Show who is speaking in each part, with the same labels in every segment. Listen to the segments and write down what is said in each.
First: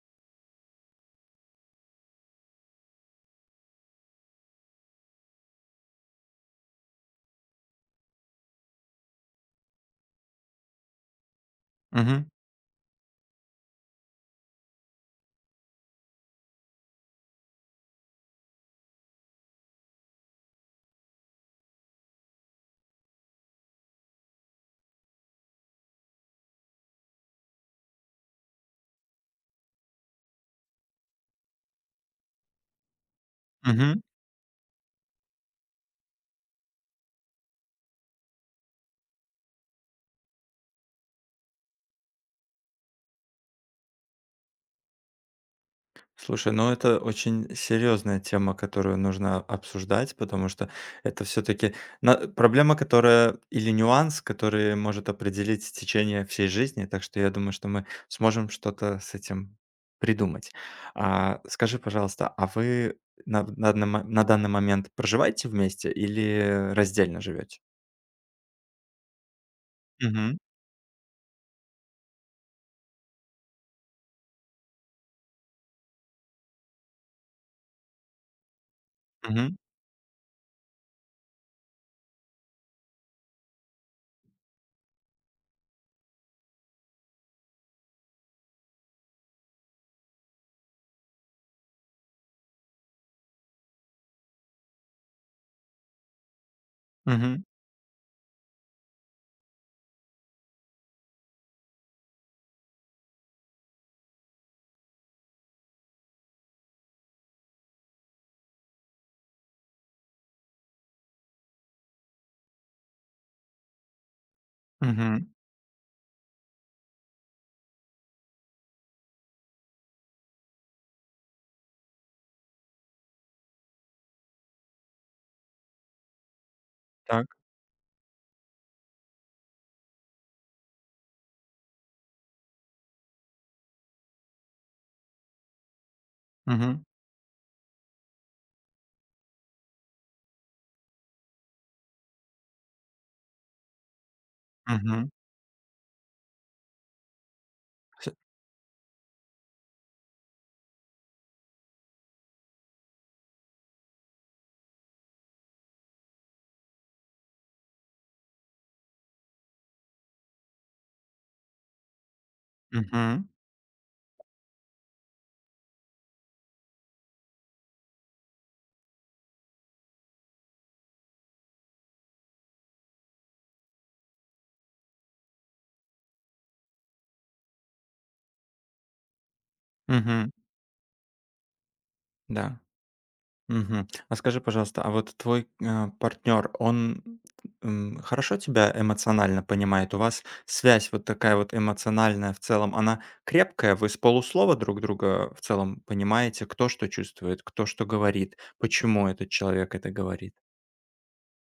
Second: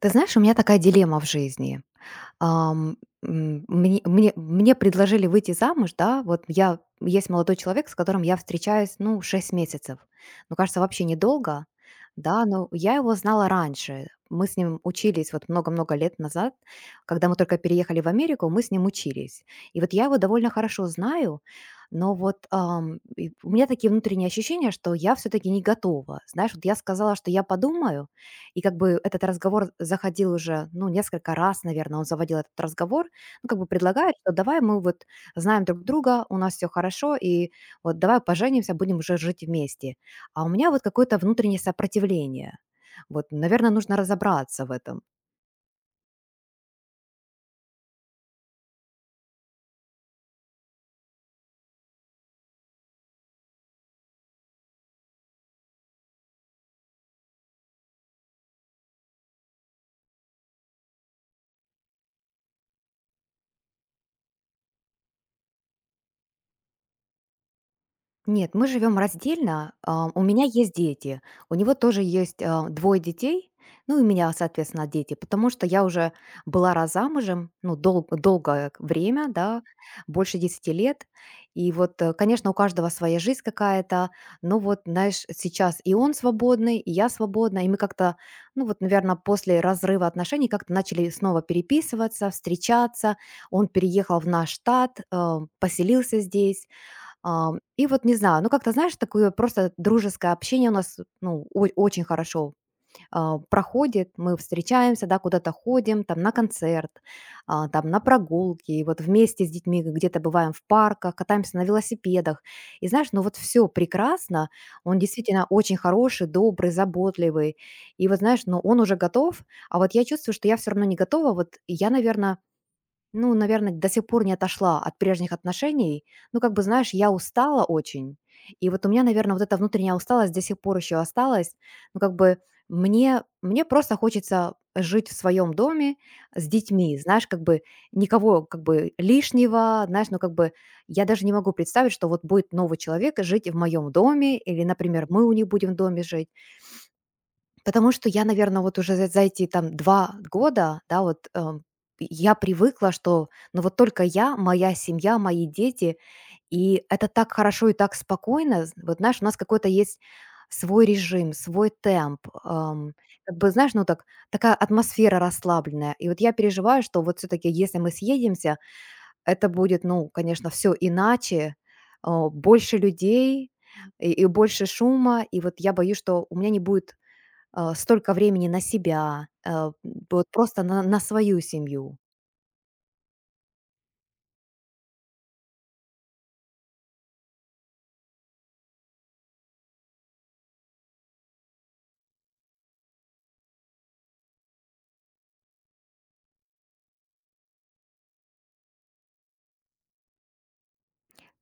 Speaker 1: Ты знаешь, у меня такая дилемма в жизни. Ам, м, мне, мне, мне предложили выйти замуж, да, вот я, есть молодой человек, с которым я встречаюсь, ну, 6 месяцев. Ну, кажется, вообще недолго,
Speaker 2: Мгм,
Speaker 1: да, но я его знала раньше. Мы с ним учились вот много-много лет назад, когда мы только переехали в Америку, мы с ним учились. И вот я его довольно хорошо знаю, но вот и у меня такие внутренние ощущения, что я все-таки не готова. Знаешь, вот я сказала, что я подумаю, и как бы этот разговор заходил уже, ну, несколько раз, наверное, он заводил этот разговор, ну, как бы
Speaker 2: мгм.
Speaker 1: предлагает, что давай мы вот знаем друг друга, у нас все хорошо, и вот давай поженимся, будем уже жить вместе. А у меня вот какое-то внутреннее сопротивление. Вот, наверное, нужно разобраться в этом.
Speaker 2: Слушай, ну это очень серьезная тема, которую нужно обсуждать, потому что это все-таки проблема, которая или нюанс, который может определить течение всей жизни. Так что я думаю, что мы сможем что-то с этим придумать. А, скажи, пожалуйста, а вы на данный момент проживаете вместе или раздельно живете?
Speaker 1: Нет, мы живем раздельно. У
Speaker 2: Мгм,
Speaker 1: меня есть дети. У него тоже есть, 2 детей. Ну, и у меня, соответственно, дети. Потому что я уже была раз замужем, ну, долгое к время,
Speaker 2: мгм,
Speaker 1: да, больше 10 лет. И вот, конечно, у каждого своя жизнь какая-то. Но вот, знаешь, сейчас и он свободный, и я свободна. И мы как-то, ну, вот, наверное, после разрыва отношений как-то начали снова переписываться, встречаться. Он переехал в наш штат, поселился здесь.
Speaker 2: мгм,
Speaker 1: И вот не знаю, ну, как-то, знаешь, такое просто дружеское общение у нас, ну, очень хорошо проходит. Мы встречаемся, да, куда-то ходим, там, на концерт, там, на прогулки. И вот вместе с детьми где-то бываем в парках, катаемся на велосипедах. И знаешь, ну, вот все прекрасно. Он
Speaker 2: мгм.
Speaker 1: действительно очень хороший, добрый, заботливый. И вот, знаешь, ну, он уже готов, а вот я чувствую, что я все равно не готова. Вот я, наверное, ну, наверное, до сих пор не отошла от прежних отношений. Ну, как бы, знаешь, я
Speaker 2: Так,
Speaker 1: устала очень. И вот у меня, наверное, вот эта внутренняя усталость до сих пор еще осталась. Ну, как бы мне просто хочется жить в своем доме с
Speaker 2: мгм,
Speaker 1: детьми, знаешь, как бы никого как бы лишнего, знаешь, ну как бы я даже не могу представить, что вот будет новый человек жить в моем доме, или, например,
Speaker 2: мгм,
Speaker 1: мы у них будем в доме жить. Потому что
Speaker 2: с-
Speaker 1: я, наверное, вот уже за эти там 2 года, да, вот, я привыкла, что, ну, вот только я, моя семья, мои дети. И это так хорошо и так спокойно. З Вот знаешь, у нас какой-то есть свой режим, свой темп.
Speaker 2: мгм,
Speaker 1: Как бы, знаешь, ну, так такая атмосфера расслабленная. И вот я переживаю, что вот все таки если мы съедемся, это будет, ну, конечно, все иначе, больше людей и больше шума. И вот я боюсь, что у меня не будет столько времени на себя, вот
Speaker 2: мгм,
Speaker 1: просто на свою семью.
Speaker 2: да. Мгм. А скажи, пожалуйста, а вот твой, партнер, он, хорошо тебя эмоционально понимает? У вас связь вот такая вот эмоциональная в целом, она крепкая? Вы с полуслова друг друга в целом понимаете, кто что чувствует, кто что говорит, почему этот человек это говорит?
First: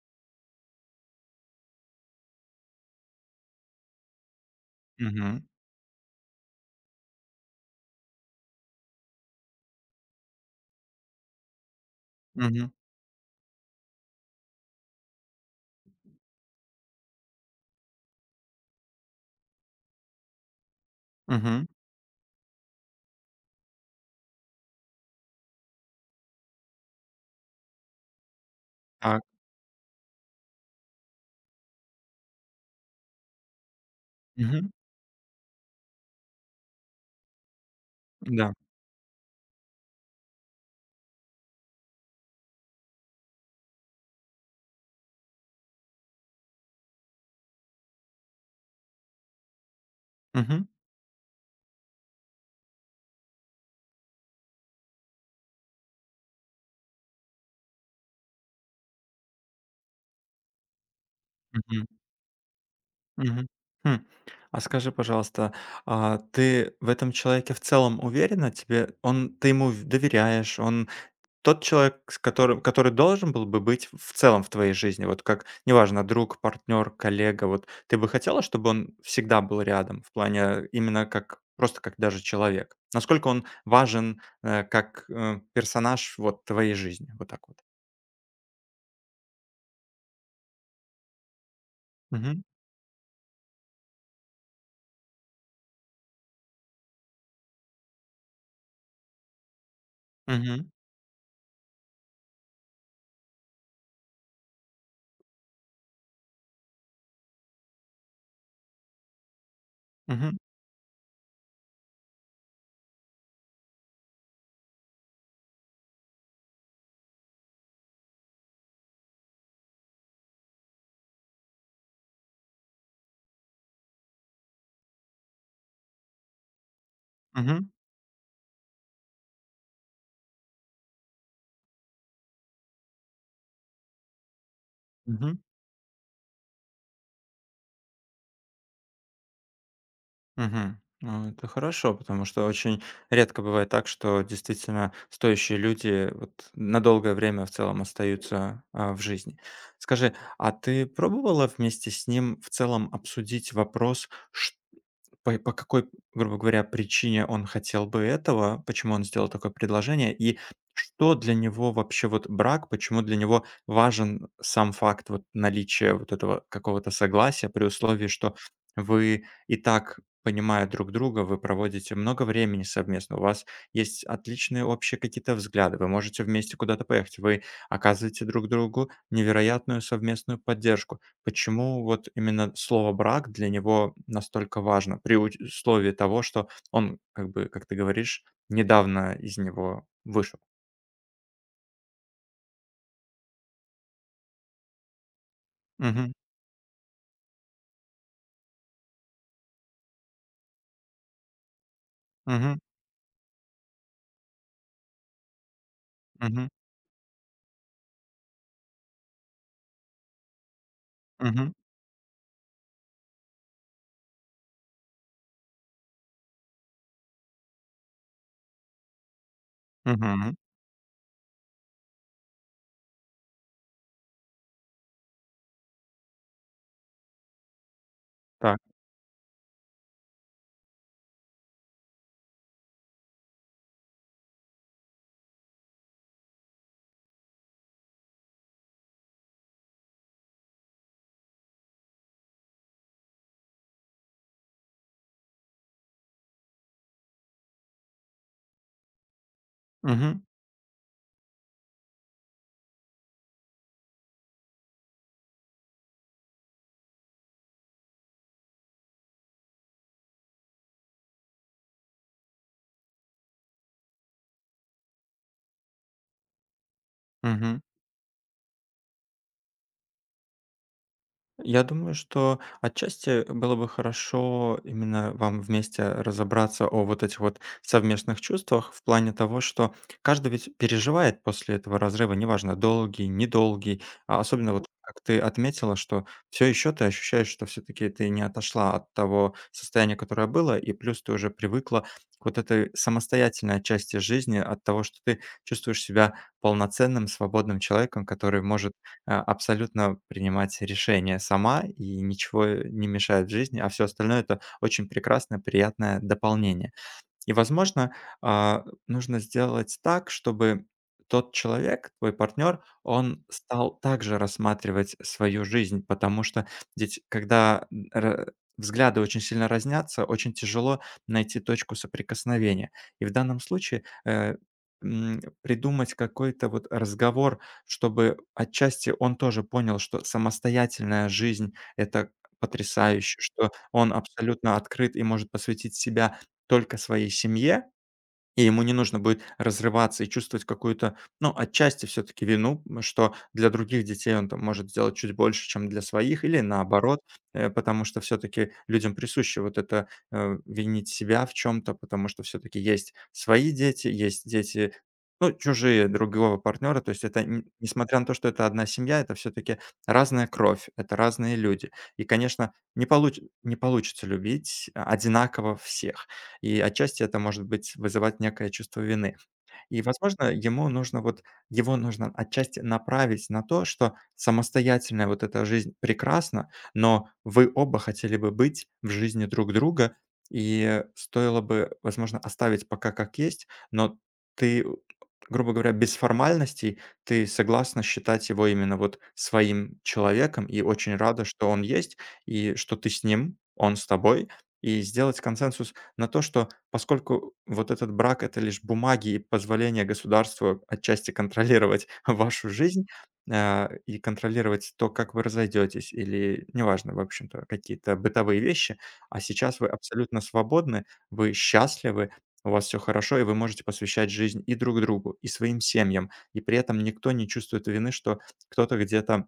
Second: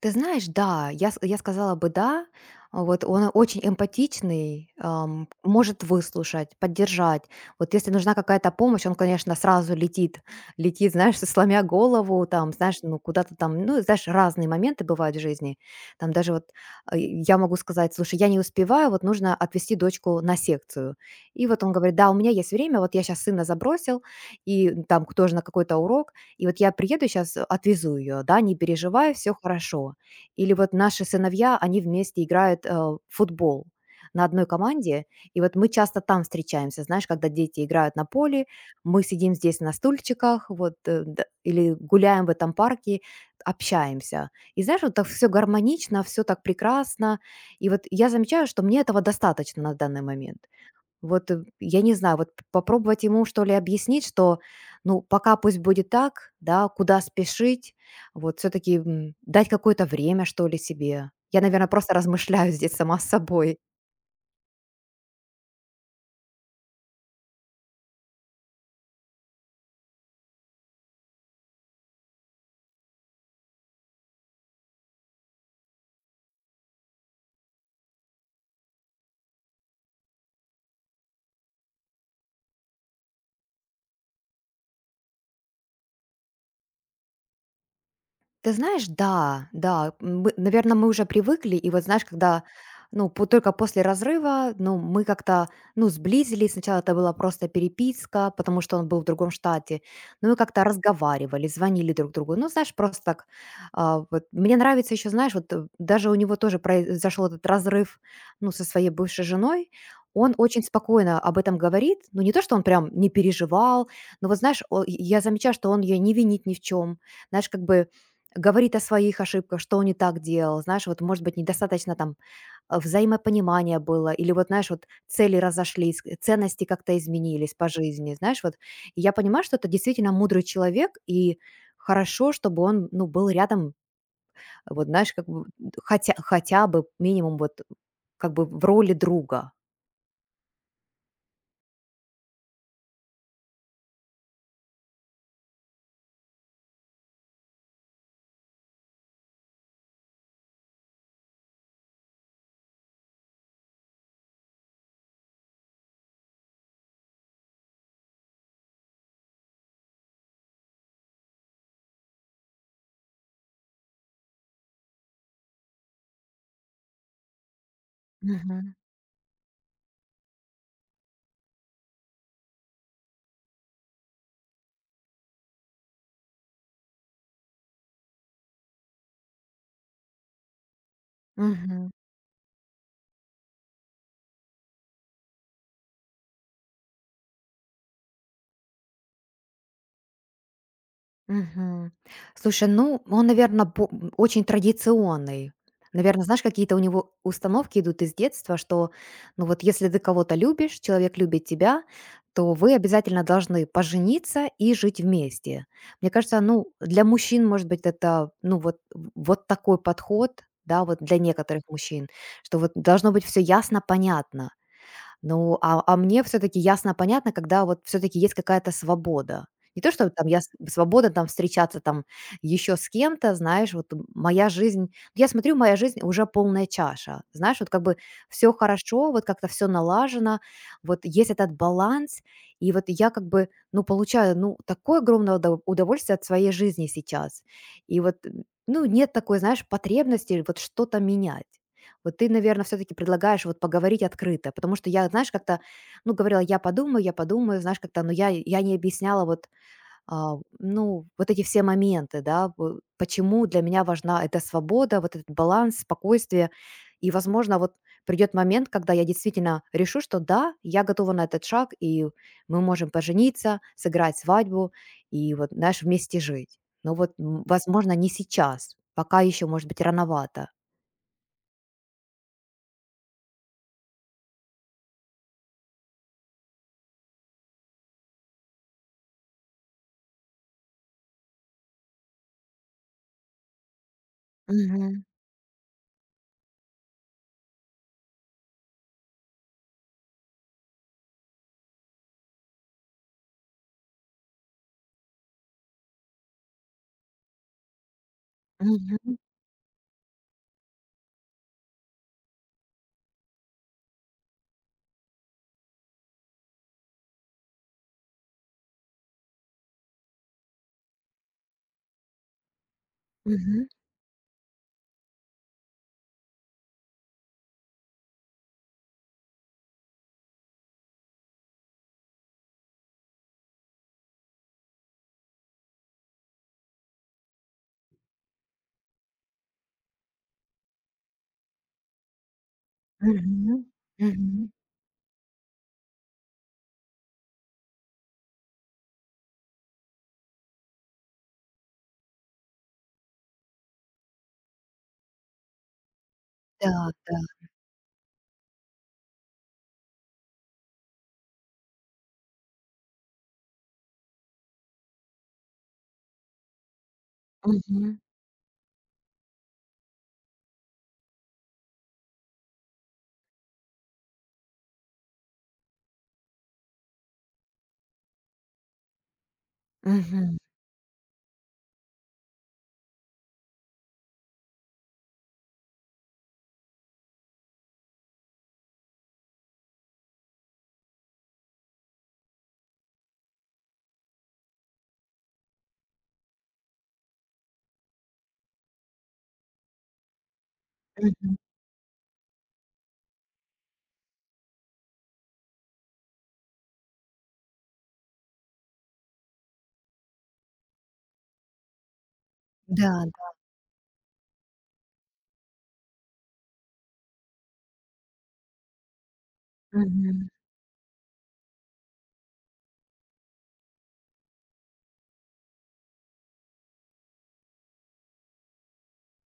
Speaker 1: Ты знаешь, да, я сказала бы да. Вот он очень эмпатичный,
Speaker 2: Мгм.
Speaker 1: может выслушать, поддержать. Вот если нужна какая-то помощь, он, конечно, сразу летит, знаешь, сломя голову, там,
Speaker 2: Мгм.
Speaker 1: знаешь, ну куда-то там, ну, знаешь, разные моменты бывают в жизни. Там даже вот я могу сказать, слушай, я не успеваю, вот нужно отвезти дочку на секцию. И вот
Speaker 2: Мгм.
Speaker 1: он говорит, да, у меня есть время, вот я сейчас сына забросил, и там тоже на какой-то урок, и вот я приеду сейчас, отвезу ее, да, не переживай,
Speaker 2: Так.
Speaker 1: все хорошо. Или вот наши сыновья, они вместе играют в футбол на одной
Speaker 2: Мгм.
Speaker 1: команде, и вот мы часто там встречаемся, знаешь, когда дети играют на поле,
Speaker 2: Да.
Speaker 1: мы сидим здесь на стульчиках, вот, или гуляем в этом парке, общаемся. И знаешь, вот так все гармонично, все так прекрасно, и вот я замечаю, что мне этого достаточно на данный момент.
Speaker 2: Мгм.
Speaker 1: Вот, я не знаю, вот п попробовать ему, что ли, объяснить, что, ну, пока пусть будет так, да, куда спешить, вот все таки дать какое-то время, что ли, себе. Я, наверное,
Speaker 2: Мгм.
Speaker 1: просто размышляю здесь сама с
Speaker 2: Мгм.
Speaker 1: собой.
Speaker 2: Хм. А скажи, пожалуйста, а ты в этом человеке в целом уверена? Тебе он ты ему в доверяешь, он Тот человек, с которым который должен был бы быть в целом в твоей жизни, вот как, неважно, друг, партнер, коллега, вот ты бы хотела, чтобы он всегда был рядом в плане именно как просто как даже человек? Насколько он важен, как, персонаж вот твоей жизни? Вот так вот.
Speaker 1: Ты знаешь, да, да, наверное, мы уже привыкли, и вот знаешь, когда,
Speaker 2: Мгм.
Speaker 1: ну, только после разрыва, ну, мы как-то, ну, сблизились, сначала это была просто переписка, потому что он был в другом штате, ну, мы как-то
Speaker 2: Мгм.
Speaker 1: разговаривали, звонили друг другу, ну, знаешь, просто так, вот, мне нравится еще, знаешь, вот даже у него тоже произошел этот разрыв, ну, со своей бывшей женой, он
Speaker 2: Мгм.
Speaker 1: очень спокойно об этом говорит, ну, не то, что он прям не переживал, но вот, знаешь, я замечаю, что он ее не винит ни в чем, знаешь, как бы говорит о своих ошибках, что он не так делал. Знаешь, вот, может быть, недостаточно там взаимопонимания было, или вот, знаешь, вот цели разошлись, ценности как-то изменились по
Speaker 2: Мгм.
Speaker 1: жизни, знаешь, вот. И я понимаю, что это действительно мудрый человек, и хорошо, чтобы он, ну, был рядом, вот, знаешь, как
Speaker 2: Мгм.
Speaker 1: бы хотя бы минимум вот как бы в роли друга.
Speaker 2: Мгм. Ну, это хорошо, потому что очень редко бывает так, что действительно стоящие люди вот на долгое время в целом остаются, в жизни. Скажи, а ты пробовала вместе с ним в целом обсудить вопрос, по какой, грубо говоря, причине он хотел бы этого, почему он сделал такое предложение и что для него вообще вот брак, почему для него важен сам факт вот наличия вот этого какого-то согласия при условии, что
Speaker 1: Мгм.
Speaker 2: вы и так, понимая друг друга, вы проводите много времени совместно, у вас есть отличные общие какие-то взгляды, вы можете вместе куда-то поехать, вы оказываете друг другу невероятную совместную поддержку. Почему
Speaker 1: Мгм.
Speaker 2: вот именно слово брак для него настолько важно при уч условии того, что он, как бы, как ты говоришь, недавно из него вышел?
Speaker 1: Мгм. Слушай, ну, он, наверное, очень традиционный.
Speaker 2: Мгм,
Speaker 1: Наверное, знаешь, какие-то у него установки идут из детства, что, ну, вот если ты кого-то любишь, человек любит тебя, то
Speaker 2: мгм,
Speaker 1: вы обязательно должны пожениться и жить вместе. Мне кажется,
Speaker 2: мгм,
Speaker 1: ну, для мужчин, может быть, это, ну, вот такой подход, да, вот для
Speaker 2: мгм,
Speaker 1: некоторых мужчин, что вот должно быть все ясно, понятно. Ну, а мне все таки ясно, понятно, когда вот все таки есть какая-то свобода. Не то, что там
Speaker 2: мгм.
Speaker 1: я с свобода там встречаться там еще с кем-то, знаешь, вот моя жизнь я смотрю, моя жизнь уже полная чаша. Знаешь, вот как бы все
Speaker 2: Так.
Speaker 1: хорошо, вот как-то все налажено, вот есть этот баланс, и вот я как бы, ну, получаю, ну, такое огромное удовольствие от своей жизни сейчас. И вот, ну, нет такой, знаешь, потребности вот что-то менять. Вот ты, наверное, все-таки предлагаешь вот поговорить открыто, потому что я, знаешь, как-то, ну, говорила, я подумаю, знаешь, как-то, но я не объясняла вот,
Speaker 2: Мгм,
Speaker 1: ну, вот эти все моменты, да, почему для меня важна эта свобода, вот этот баланс, спокойствие, и, возможно, вот придет момент, когда я действительно решу, что да, я готова на этот шаг, и мы можем пожениться, сыграть свадьбу и вот, знаешь, вместе жить. Но вот,
Speaker 2: мгм.
Speaker 1: возможно, не сейчас, пока еще, может быть, рановато.
Speaker 2: Я думаю, что отчасти было бы хорошо именно вам вместе разобраться о вот этих вот совместных чувствах в плане того, что каждый ведь переживает после этого разрыва, неважно, долгий, недолгий. А особенно вот как
Speaker 1: Мгм.
Speaker 2: ты отметила, что все еще ты ощущаешь, что все-таки ты не отошла от того состояния, которое было, и плюс ты уже привыкла к вот этой самостоятельной части жизни, от того, что ты чувствуешь себя полноценным, свободным человеком, который может
Speaker 1: Мгм.
Speaker 2: абсолютно принимать решения сама, и ничего не мешает в жизни, а все остальное это очень прекрасное, приятное дополнение. И, возможно, нужно сделать так, чтобы тот человек, твой партнер, он
Speaker 1: Мгм.
Speaker 2: стал также рассматривать свою жизнь, потому что ведь когда взгляды очень сильно разнятся, очень тяжело найти точку соприкосновения. И в данном случае придумать какой-то вот разговор, чтобы отчасти он тоже понял, что самостоятельная жизнь— это потрясающе, что
Speaker 1: Мгм.
Speaker 2: он
Speaker 1: Мгм.
Speaker 2: абсолютно открыт и может посвятить себя только своей семье, и ему не нужно будет разрываться и чувствовать какую-то, ну, отчасти все-таки вину, что для других детей он там может сделать чуть больше, чем для своих, или
Speaker 1: Да,
Speaker 2: наоборот,
Speaker 1: да.
Speaker 2: потому что все-таки людям присуще вот это винить себя в чем-то, потому что все-таки есть свои дети, есть дети, ну, чужие другого партнера, то есть это,
Speaker 1: Мгм.
Speaker 2: несмотря на то, что это одна семья, это все-таки разная кровь, это разные люди. И, конечно, не получится любить одинаково всех. И отчасти это может быть вызывать некое чувство вины. И, возможно,
Speaker 1: Мгм.
Speaker 2: ему нужно вот его нужно отчасти направить на то, что самостоятельная вот эта жизнь прекрасна, но вы оба хотели бы быть в жизни друг друга, и стоило бы, возможно, оставить пока как есть, но ты, грубо говоря, без формальностей, ты согласна считать его именно вот своим человеком и очень рада,
Speaker 1: Мгм.
Speaker 2: что он есть, и что ты с ним, он с тобой. И сделать консенсус на то, что Поскольку вот этот брак— это лишь бумаги и позволение государству отчасти контролировать вашу жизнь,
Speaker 1: Да, да.
Speaker 2: а, и контролировать то, как вы разойдетесь, или неважно, в общем-то, какие-то бытовые вещи, а сейчас вы абсолютно
Speaker 1: Мгм.
Speaker 2: свободны, вы счастливы, у вас всё хорошо, и вы можете посвящать жизнь и друг другу, и своим семьям, и при этом никто не чувствует вины, что кто-то где-то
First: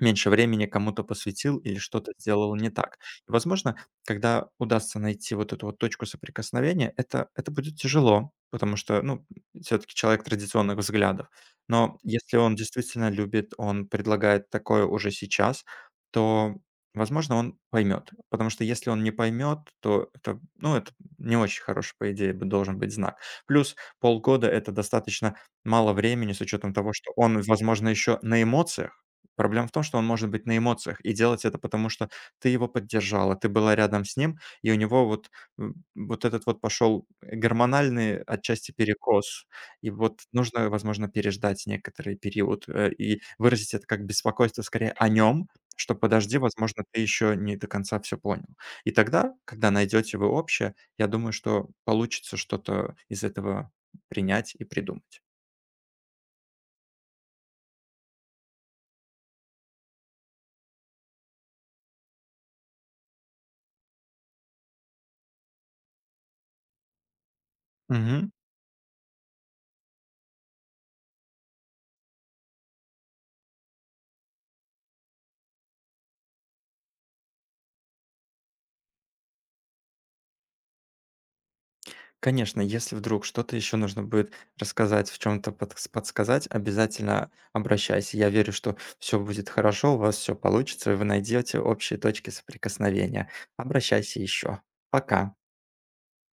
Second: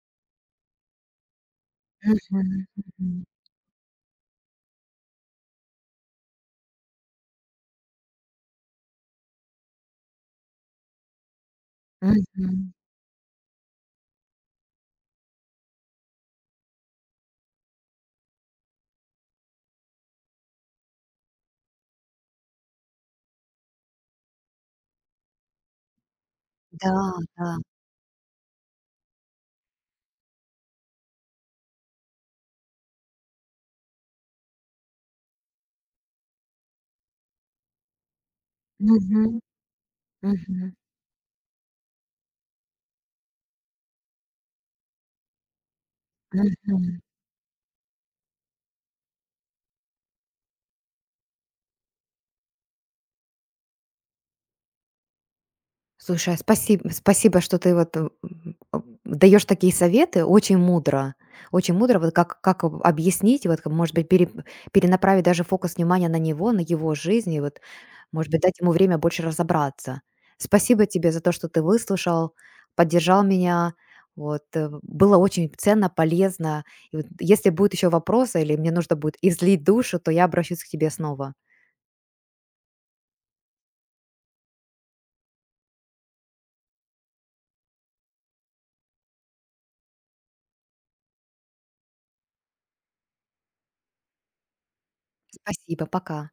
Speaker 2: меньше времени кому-то посвятил или что-то сделал
Speaker 1: Мгм.
Speaker 2: не так.
Speaker 1: Мгм.
Speaker 2: И, возможно, когда удастся найти вот эту вот точку соприкосновения, это будет тяжело, потому что, ну, все таки человек традиционных взглядов. Но если он
Speaker 1: Мгм.
Speaker 2: действительно любит, он предлагает такое уже сейчас, то, возможно, он поймет. Потому что если он не поймет, то это, ну, это не очень хороший, по идее, бы должен быть знак. Плюс полгода— это достаточно мало времени с учетом
Speaker 1: Да,
Speaker 2: того, что он,
Speaker 1: да.
Speaker 2: возможно, еще на эмоциях. Проблема в том, что он может быть на эмоциях и делать это потому, что ты его поддержала, ты была рядом с ним, и у него вот, вот этот вот пошел гормональный отчасти
Speaker 1: Мгм.
Speaker 2: перекос. И вот нужно,
Speaker 1: Мгм.
Speaker 2: возможно, переждать некоторый период, и выразить это как беспокойство скорее о нем, что подожди, возможно,
Speaker 1: Мгм.
Speaker 2: ты еще не до конца все понял. И тогда, когда найдете вы общее, я думаю, что получится что-то из этого принять и придумать.
Speaker 1: Слушай, спасибо, спасибо, что ты вот, даёшь такие советы. Очень мудро. Очень мудро, вот как объяснить, вот, как, может быть, перенаправить даже фокус внимания на него, на его жизнь. И вот
Speaker 2: Мгм.
Speaker 1: может быть, дать ему время больше разобраться. Спасибо тебе за то, что ты выслушал, поддержал меня. Вот, было очень ценно, полезно. И вот если будут еще вопросы или мне нужно будет излить душу, то я обращусь к тебе снова.
Speaker 2: Конечно, если вдруг что-то еще нужно будет рассказать, в чем-то подсказать, обязательно обращайся. Я верю, что все будет хорошо, у вас все получится, и вы найдете общие точки соприкосновения. Обращайся еще. Пока.
Speaker 1: Спасибо, пока.